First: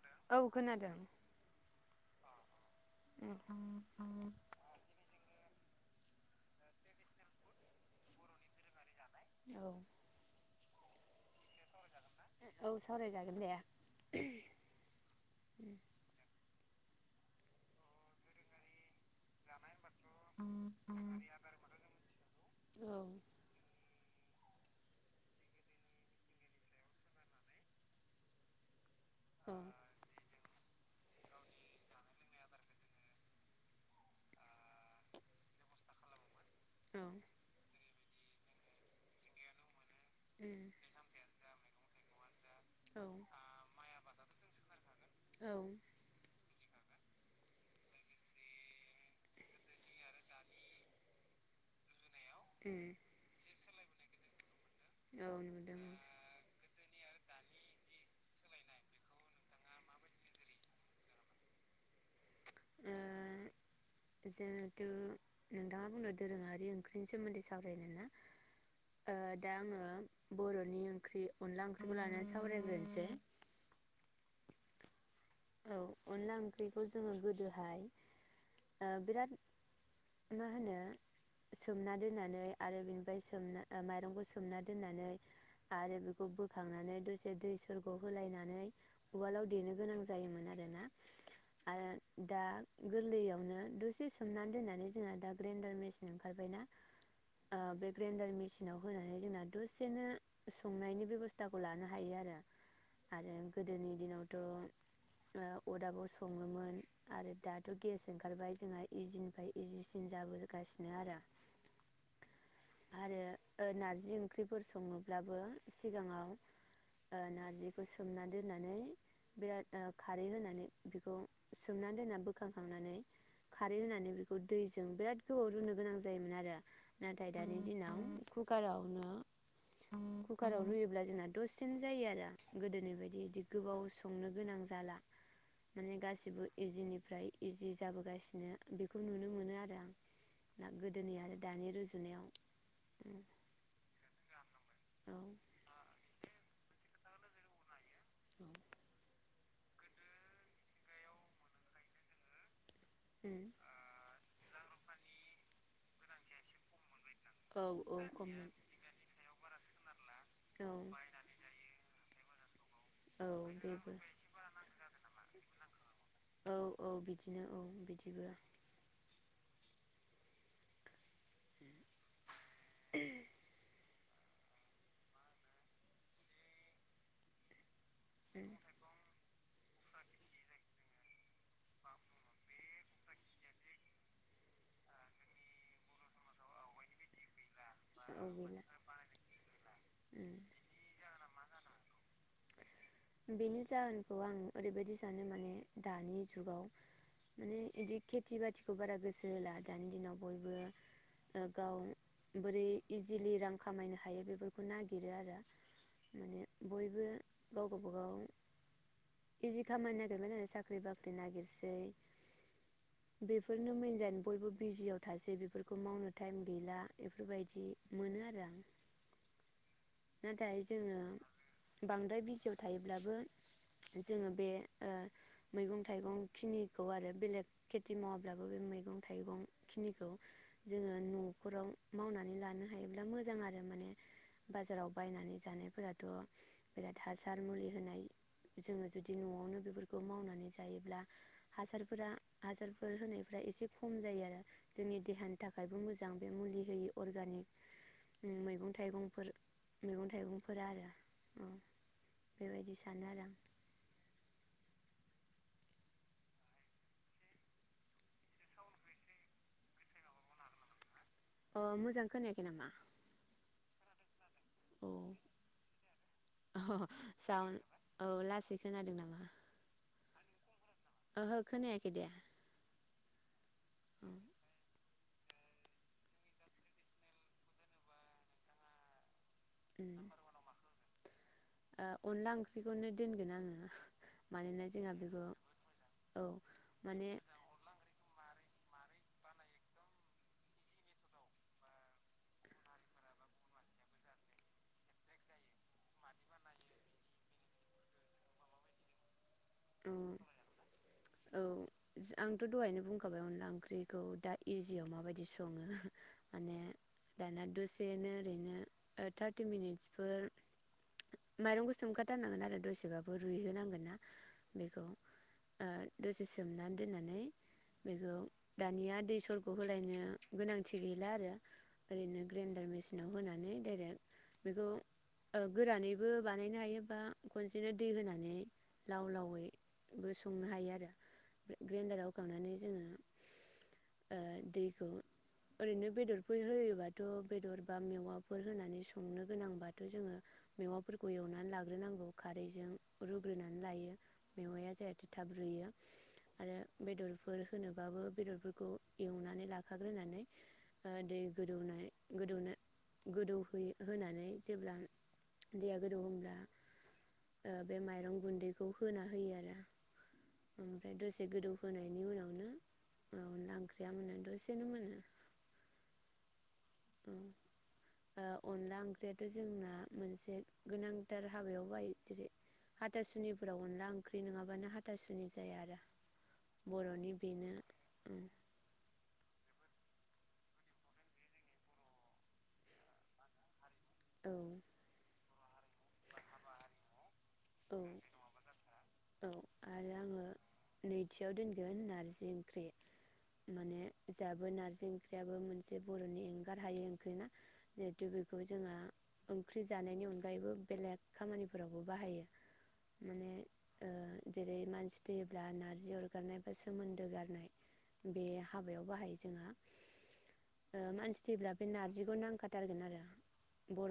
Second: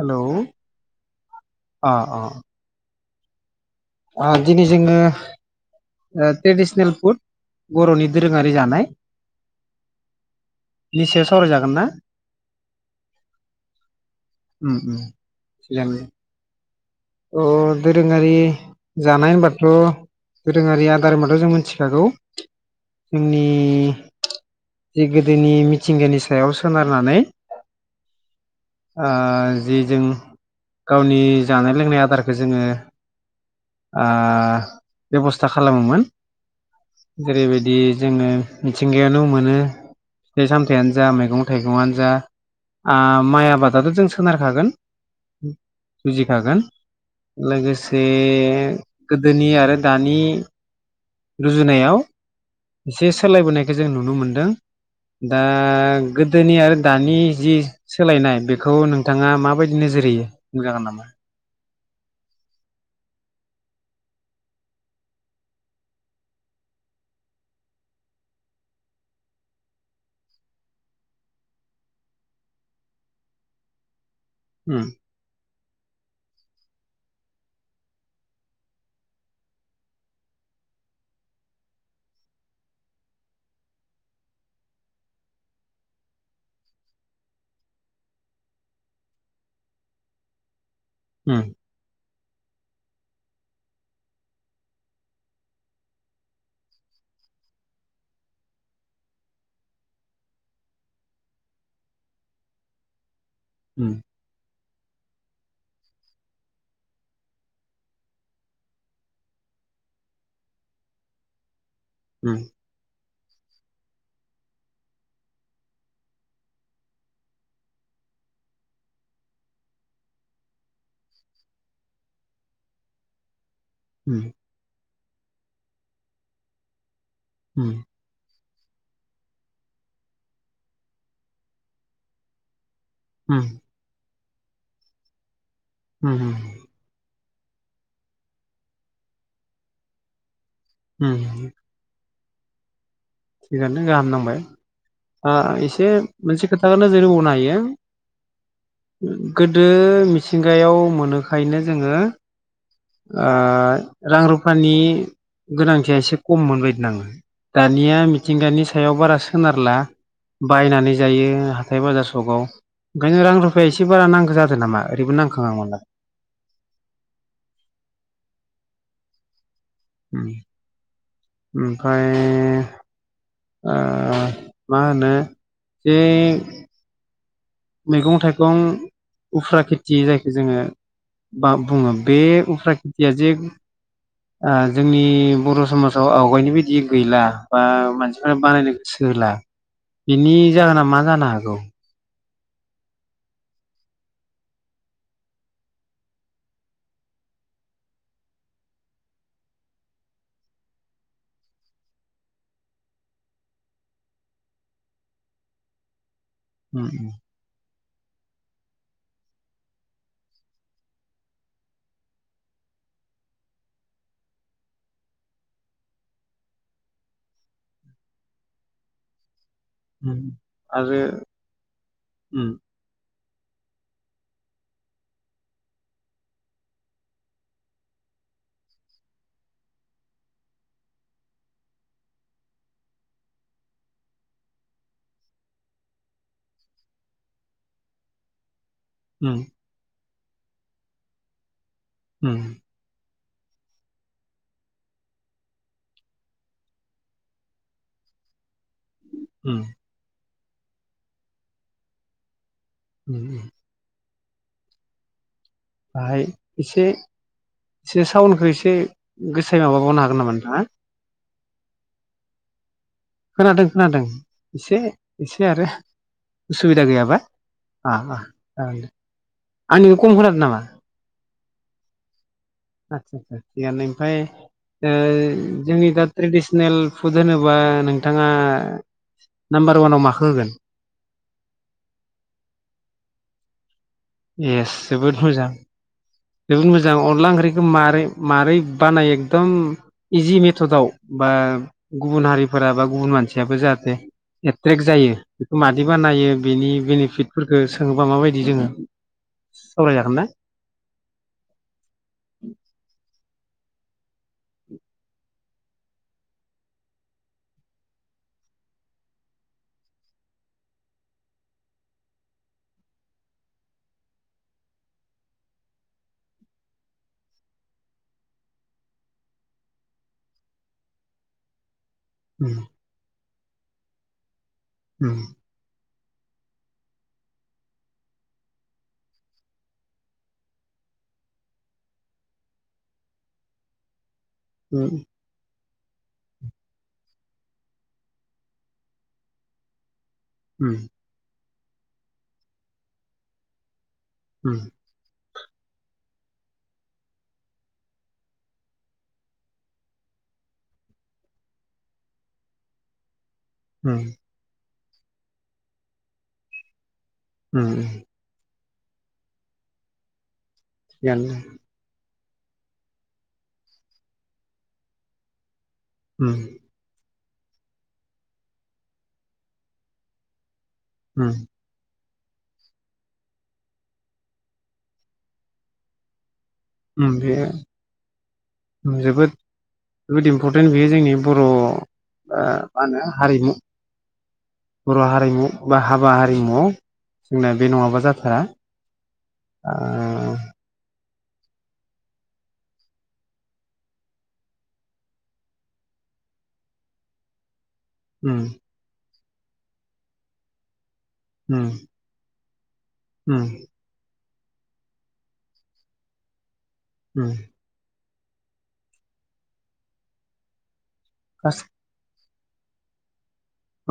Hello औ खोनादों। अ अ उम अ दिनै जोङो ट्रेडिसनेल फुड बर'नि दोरोङारि जानाय। औ नि सायाव सावरायजागोन ना? औ सावरायजागोन दे। उम उम थिगानो अ दोराङारि जानाय होनबाथ' दोरोङारि आदार होनबाथ' जों मिथिखागौ औ उम जोंनि गोदोनि मिथिंगानि सायाव सोनारनानै ओ औ जि जों गावनि जानाय लोंनाय आदारखो जोङो ओ बेब'स्था खालामोमोन। औ उम जेरैबायदि जोङो मिथिंगायावनो मोनो। फिथाइ सामथाइयानो जा मैगं थाइगंआनो जा ओ माइ आबादाथ' जों सोनारखागोन जुजिखागोन। लोगोसे गोदोनि आरो दानि रुजुनायाव एसे सोलायबोनाय जों नुनो मोनदों। दा औ नुदों गोदोनि आरो दानि जि सोलायनाय बेखौ नोंथाङा माबायदि नोजोर होयो बुंजागोन नामा? औ ओ जिहेथु नोंथाङा बुंदों दोरोङारि ओंख्रिनि सोमोन्दै सावरायनो ना ओ दा आङो बर'नि ओंख्रि अनला ओंख्रिखौ लानानै सावरायग्रोनोसै। ओम औ अनला ओंख्रिखौ जोङो गोदोहाय ओ बिराद मा होनो सोमना दोननानै आरो बेनिफ्राय सोमना माइरंखौ सोमना दोननानै आरो बेखौ बोखांनानै दसे दै सर' होलायनानै उवालाव देनो गोनां जायो। जायोमोन आरो ना। ओम दा गोरलैयावनो दसे सोमनानै दोननानै जोंना दा ग्रेन्डार मेचिन ओंखारबायना ओ बे ग्रेन्डार मेचिनाव होनानै जोंना दसेनो संनायनि बेब'स्थाखौ लानो हायो आरो। आरो गोदोनि उम दिनावथ' अरदाबाव सङोमोन आरो दाथ' गेस ओंखारबाय जोंहा इजिनिफ्राय इजिसिन जाबोगासिनो आरो ओम आरो ओ नार्जि ओंख्रिफोर सङोब्लाबो सिगाङाव ओ नारजिखौ सोमना दोननानै बिराद ओ खारै होनानै बिखौ सोमनानै दोननानै बोखांखांनानै खारै होनानै उम बेखौ दैजों बिराद खौ रुनो गोनां जायोमोन आरो नाथाय दानि उम दिनाव खुब कुकारावनो कुकाराव रुयोब्ला जोंना दसेनो जायो आरो गोदोनि बिदि उम गोबाव संनो गोनां जाला माने उम गासिबो इजिनिफ्राय इजि जाबोगासिनो बेखौ नुनो मोनो आरो आं ना गोदोनि आरो उम दानि रुजुनायाव थिगानो गाहाम नांबाय। औ आ एसे मोनसे खोथाखो नोजोर होबावनो हायो। गोदो मिथिंगायाव मोनोखायनो जोङो ओ उम रां रु रुफानि गोनांथिया एसे खममोन बायदि नाङो। औ औ दानिया खममोन मिथिंगानि सायाव बारा सोनारला औ बायनानै जायो हाथाय बाजार जगाव ओंखायनो रां औ रुफाया एसे बेबो बारा नांगौ जादों नामा ओरैबो नांखांयो आं मालाबा औ औ बिदिनो [inaudible] ओम ओमफ्राय ओ मा होनो बै मैगं उम औ थाइगं उफ्रा खेथि जायखौ जोङो बा बुङो बे उफ्रा खेथिया जे ओ जोंनि बर' समाजाव आवगायनाय बायदि गैला बा मानसिफ्रा गैला बानायनो गोसो होला उम बेनि जाहोना मा जानो हागौ बेनि जाहोनखौ आं ओरैबायाददि सानो माने दानि जुगाव माने बिदि खेथि बाथिखौ बारा गोसो होला दानि दिनाव बयबो गाव बोरै इजिलि रां खामायनो हायो बेफोरखौ नागिरो आरो ओम ओम गावबा गाव इजि खामानि नागिरबाय साख्रि बाख्रि नागिरसै बेफोरनो मोनजान बयबो बिजियाव थासै बेफोरखौ मावनो टाइम गैला बेफोरबायदि मोनो आरो आं नाथाय जोङो आरो बांद्राय उम, बिजियाव थायोब्लाबो जोङो बे ओ मैगं थाइगं खिनिखौ आरो बेलेग खेथि मावाब्लाबो बे मैगं थाइगं खिनिखौ जोङो न'खराव मावनानै लानो हायोब्ला मोजां आरो माने बाजाराव बायनानै जानायफोराथ' बिराद हासार मुलि होनाय। जोङो जुदि उम, न'आवनो बेफोरखौ मावनानै जायोब्ला हासारफोरा उम, हासारफोर होनाय फ्रा एसे खम जायो आरो जोंनि देहानि थाखायबो मोजां बे मुलि होयि अरगानिक मैगं थाइगंफोर उम, मैगं थाइगं फोरा आरो औ बेबायदि सानो उम, आरो आं उम. बाहाय एसे एसे साउन्डखौ एसे गोसायै माबाबावनो हागोन नामा नोंथाङा अ मोजां खोनायाखै नामा खोनादों खोनादों। एसे औ एसे आरो उसुबिदा गैयाबा साउन्ड अ औ लासै अ दे खोनादों नामा आंनि खम खोनादो नामा? ओहो खोनायाखै दे आतसा आतसा थिगानो ओमफाय ओ जोंनि दा ट्रेडिसनेल फुड होनोबा नोंथाङा नाम्बार वानाव माखो होगोन? ओ अनला ओंख्रिखौनो दोनगोन आङो। मानोना एस जोंहा जोबोद बेखौ मोजां। औ जोबोद मोजां माने अनला ओंख्रिखो मारै मारोरै बानाय एकदम इजि मेथदआव बा गुबुन हारिफोरा बा गुबुन मानसियाबो जाहाथे एट्रेक्ट जायो बेखौ मादि बानायो बेनि बेनिफिटफोरखौ सोङोबा माबायदि जोङो सावराय उम जागोन ना औ आंथ' दहायनो बुंखाबाय अनला ओंख्रिखौ दा इजिआव माबायदि सं सङो माने दाना दसेनो ओरैनो थारटि मिनिट्सफोर माइरंखौ सोमखाथारनांगोन आरो दसेबाबो रुइहोनांगोन ना बेखौ ओ दसे सोमनानै दोननानै बेखौ दानिया दै सरग होलायनो गोनांथि गैला आरो ओरैनो ग्रेन्डार मेसिनाव होनानै फेरेद बेखौ ओ गोरानै बो बानायनो हायो बा खनसेनो दै होनानै लाव लावै बो संनो हायो आरो ग्रेन्डाराव होखांनानै जोङो ओ दैखौ ओरैनो बेदरफोर होयोबाथ' बेदर बा मेवाफोर होनानै संनो गोनांबाथ' जोङो मेवाफोरखौ एवनानै लाग ग्रो नांगौ खारैजों रुग्रोनानै लायो। मेवाइया जाहाथे थाब लाग्रोयो आरो बेदरफोर होनोबाबो बेदरफोरखौ एवनानै लाखाग्रोनानै अ दै गोदौनाय गोदौनो गोदौ उम ब्ला दैया गोदौहोब्ला अ बे माइरं गुन्दै बेखौ होना होयो आरो। ओमफ्राय दसे थिगानो गोदौ होनोनायनि उनाव नो अनला ओंख्रिया मोनो दसेनो मोनो। उम ओह अनला ओंख्रियाथ' जोंना मोनसे गोनांथार हाबायाव बाय जेरै हाथासुनिफोराव अनला ओंख्रि नङाबानो हाथासुनि जाया आरो उम बर'नि बेयो बेनो उम जोबोद बुहुद इम्परटेन्ट बेयो जोंनि बर'आव आ मा होनो हारिमु। औ बर' हारिमु बा हाबा हारिमुआव जोंना बे औ नङाबा जाथारा थियाव दोनगोन नारजि ओंख्रि माने दाबो नारजि ओंख्रियाबो मोनसे बर'नि एंगार हायि ओंख्रि ना जिहेतु बेखौ जोंहा ओंख्रि जानायनि अनगायैबो बेलेग खामानिफोरावबो बाहायो माने उम ओ जेरै मानसि थैयोब्ला नारजि अरगारनाय सोमोनदो उम गारनाय बे हाबायाव बाहायो जोंहा। ओ मानसि थैब्ला गासै बे नारजिखौ नांगौ खाथारगोन आरो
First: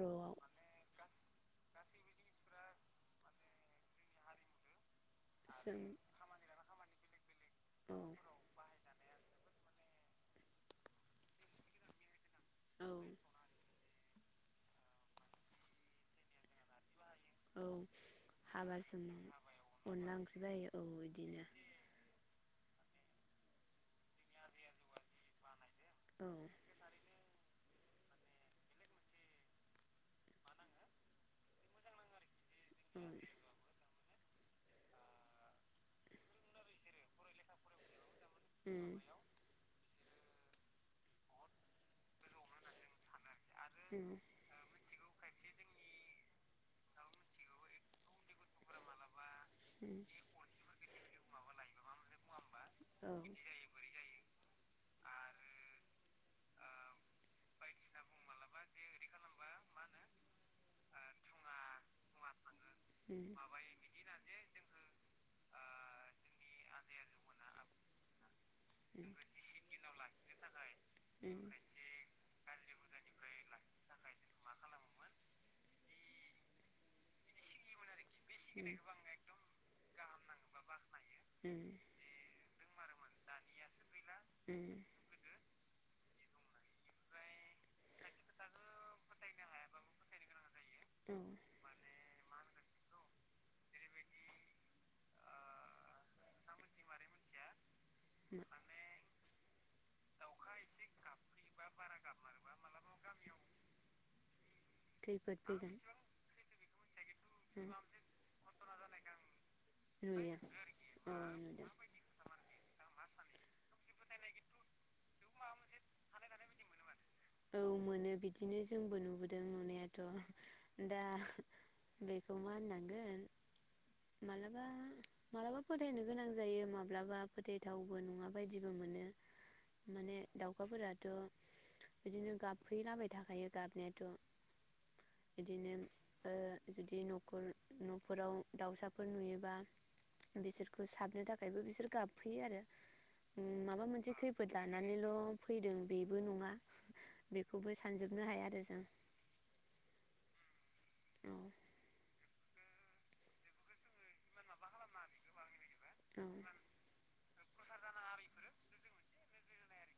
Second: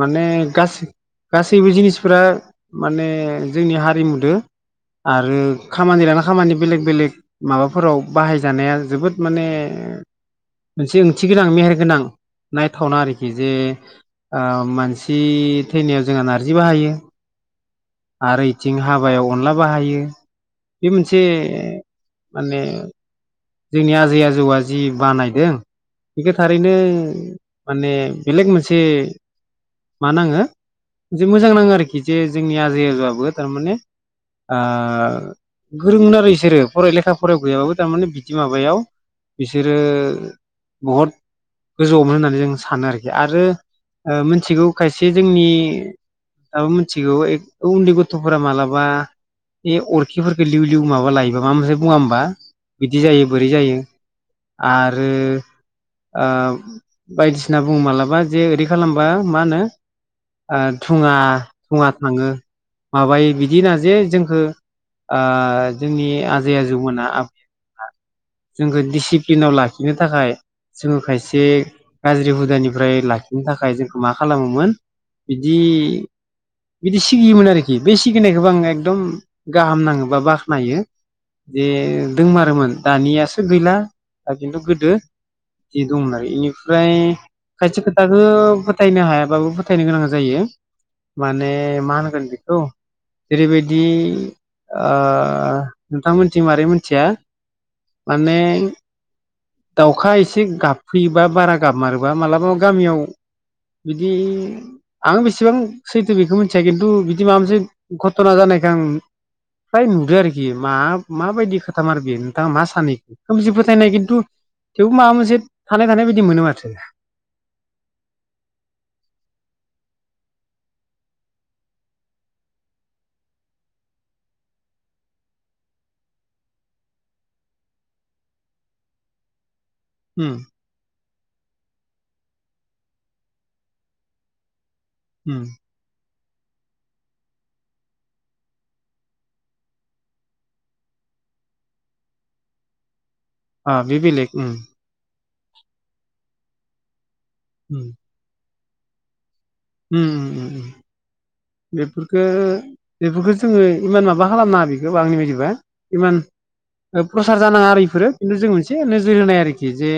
माने गास गासैबो जिनिस फोरा माने जोंनि हारिमुदो आरो जों खामानि लाना खामानि बेलेग बेलेग माबाफोराव औ बाहायजानाया जोबोद माने मोनसे ओंथि गोनां मेहेरगोनां औ नायथावना आरोखि जे ओ मानसि थैनायाव जोंहा नारजि बाहायो औ आरो इथिं हाबा हाबायाव अनला समाव बाहायो अनला ओंख्रि जायो औ बे मोनसे इदिनो माने जोंनि आजै आजौआ जि बानायदों औ उम औ उम बेखौ थारैनो माने बेलेग मोनसे मा नाङोे मोजां मोनसे नाङो आरोखि जे जोंनि आजै आजौआबो थारमाने गोरोंमोन आरो बिसोरो फराय लेखा फरायाव गैयाबाबो थारमाने बिदि माबायाव बिसोरो बहुत गोजौआवमोन होननानै जों सानो आरोखि आरो मोनथिगौ खायसे जोंनि दाबो मिथिगौ उन्दै गथ'फोरा मालाबा बे अरखिफोरखौ लिउ लिउ माबा लायोबा माब मोनसे बुङा होमबा बिदि जायो बोरै जायो आरो बायदिसिना बुङो मालाबा। माबा जे ओरै खालामबा मा होनो थुङा थुङा थाङो माबायो बिदिना जे जोंखौ जोंनि आजै आजौमोना। जोंखौ डिसिप्लिनाव लाखिनो थाखाय जोङो खायसे गाज्रि हुदानिफ्राय लाखिनो थाखाय जोंखौ मा खालामोमोन बिदि बिदि सिगियोमोन आरो। आरोखि बे सिबिनायखौबो आं उम औ एकदम गाहाम नाङोब बा बाख्नायो जे दोंमारोमोन दानियासो गैला दा खिन्थु गोदो जि दंमोन आरो इनिफ्राय खायसे खो खोथाखौ फोथायनो हायाबाबो फोथायनो गोनां जायो माने मा होनगोन बेखौ जेरैबायदि। दि ओ नोंथांमोनथि मारै मिथिया। माने दाउखा एसे गाबफैयोबा बारा गाबमारोबा मालाबा गामियाव बिदि आं खैफोद बेसेबां फैगोन सैथो बेखौ मिथिया खिन्थु बिदि माबा मोनसे उम घथना जानाय। जां फ्राय नुदो नुयो आरोखि मा औ माबायदि खोथामार बेयो। सानै नुदों फोथायनाय खिन्थु थेवबो माबा मोनसे थानाय थानाय बायदि मोनो माथो औ मोनो बिदिनो जोंबो नुबोदों नुनायाथ' दा बेखौ मा होननांगोन मालाबा मालाबा फोथायनो गोनां जायो माब्लाबा फोथायथावाबो नङा बायदिबो मोनो। माने उम दाउखाफोराथ' बिदिनो गाबफैलाबाय थाखायो गाबनायाथ' उम बिदिनो जुदि न'खर न'फोरराव दाउसाफोर नुयोबा बिसोरखौ साबनो थाखायबो बिसोर गाबफैयो आरो। अ माबा बे मोनसे बेलेग उम खैफोद लानानैल' फैदों बेबो नङा बेखौबो उम सानजोबनो हाया आरो जों उम उम औ बेफोरखौ बेफोरखौ जोङो इमान माबा खालामनाङा बेखौ आंनि बायदिबा इमान औ प्रसार जानाङा इफोरो खिन्थु जों मोनसे नोजोर होनाय आरोखि जे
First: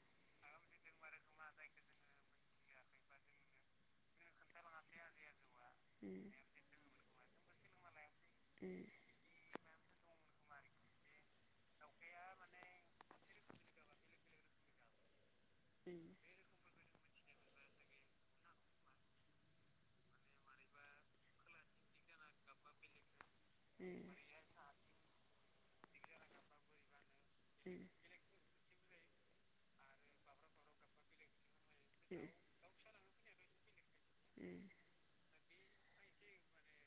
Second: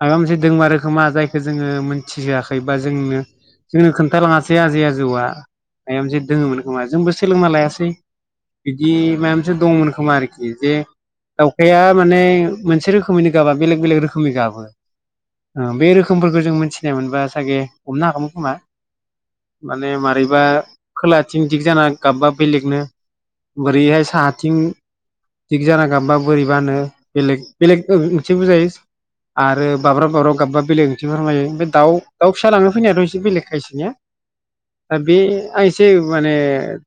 माबा मोनसे दोंमारोखोमा जायखौ जोङो मोनथि होआखै। बा जोंनो। जोंनो खोन्थालाङासै जे आजै आजौआ मायबा से दोङोमोन खोमा जोंबो। थेल मालायासै बिदि म दंमोन खोमा आरोखि जे दाउखाया माने मोनसे रोखोमैनो गाबा बेलेग बेलेग रोखोमनि गाबो। ओ बे रोखोमफोरखौ जों मोन सिनाय मोनबा सागे हमना हागौमोन। खोमा माने मारैबा खोलाथिं दिग जाना गाबबा बेलेगनो बोरैहाय साहाथिं दिग जाना गामबा बोरैबानो बेलेग बेलेग मोनसे बुजायो। आरो बाब्राब बाब्राब गाबबा बेलेग ओंथि फोरमायो। दाउ दाउ फिसा लांनो फैनायाथ' एसे बेलेग खायसेनिया दा बे आं एसे माने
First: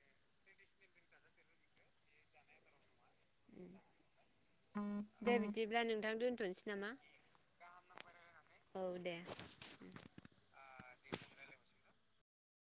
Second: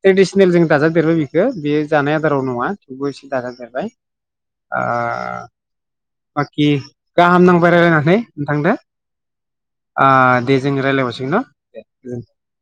ट्रेडिसनेल जों दाजादेरबाय बेखौ बे जानाय आदाराव नङा थेवबो एसे दाजादेरबाय। ओ दे बिदिब्ला नोंथां दोनथ'नोसै बाखि नामा? गाहाम नांबाय रायलायनानै नोंथांदो औ दे उम आ दे जों राय। लायबावसै दे दोन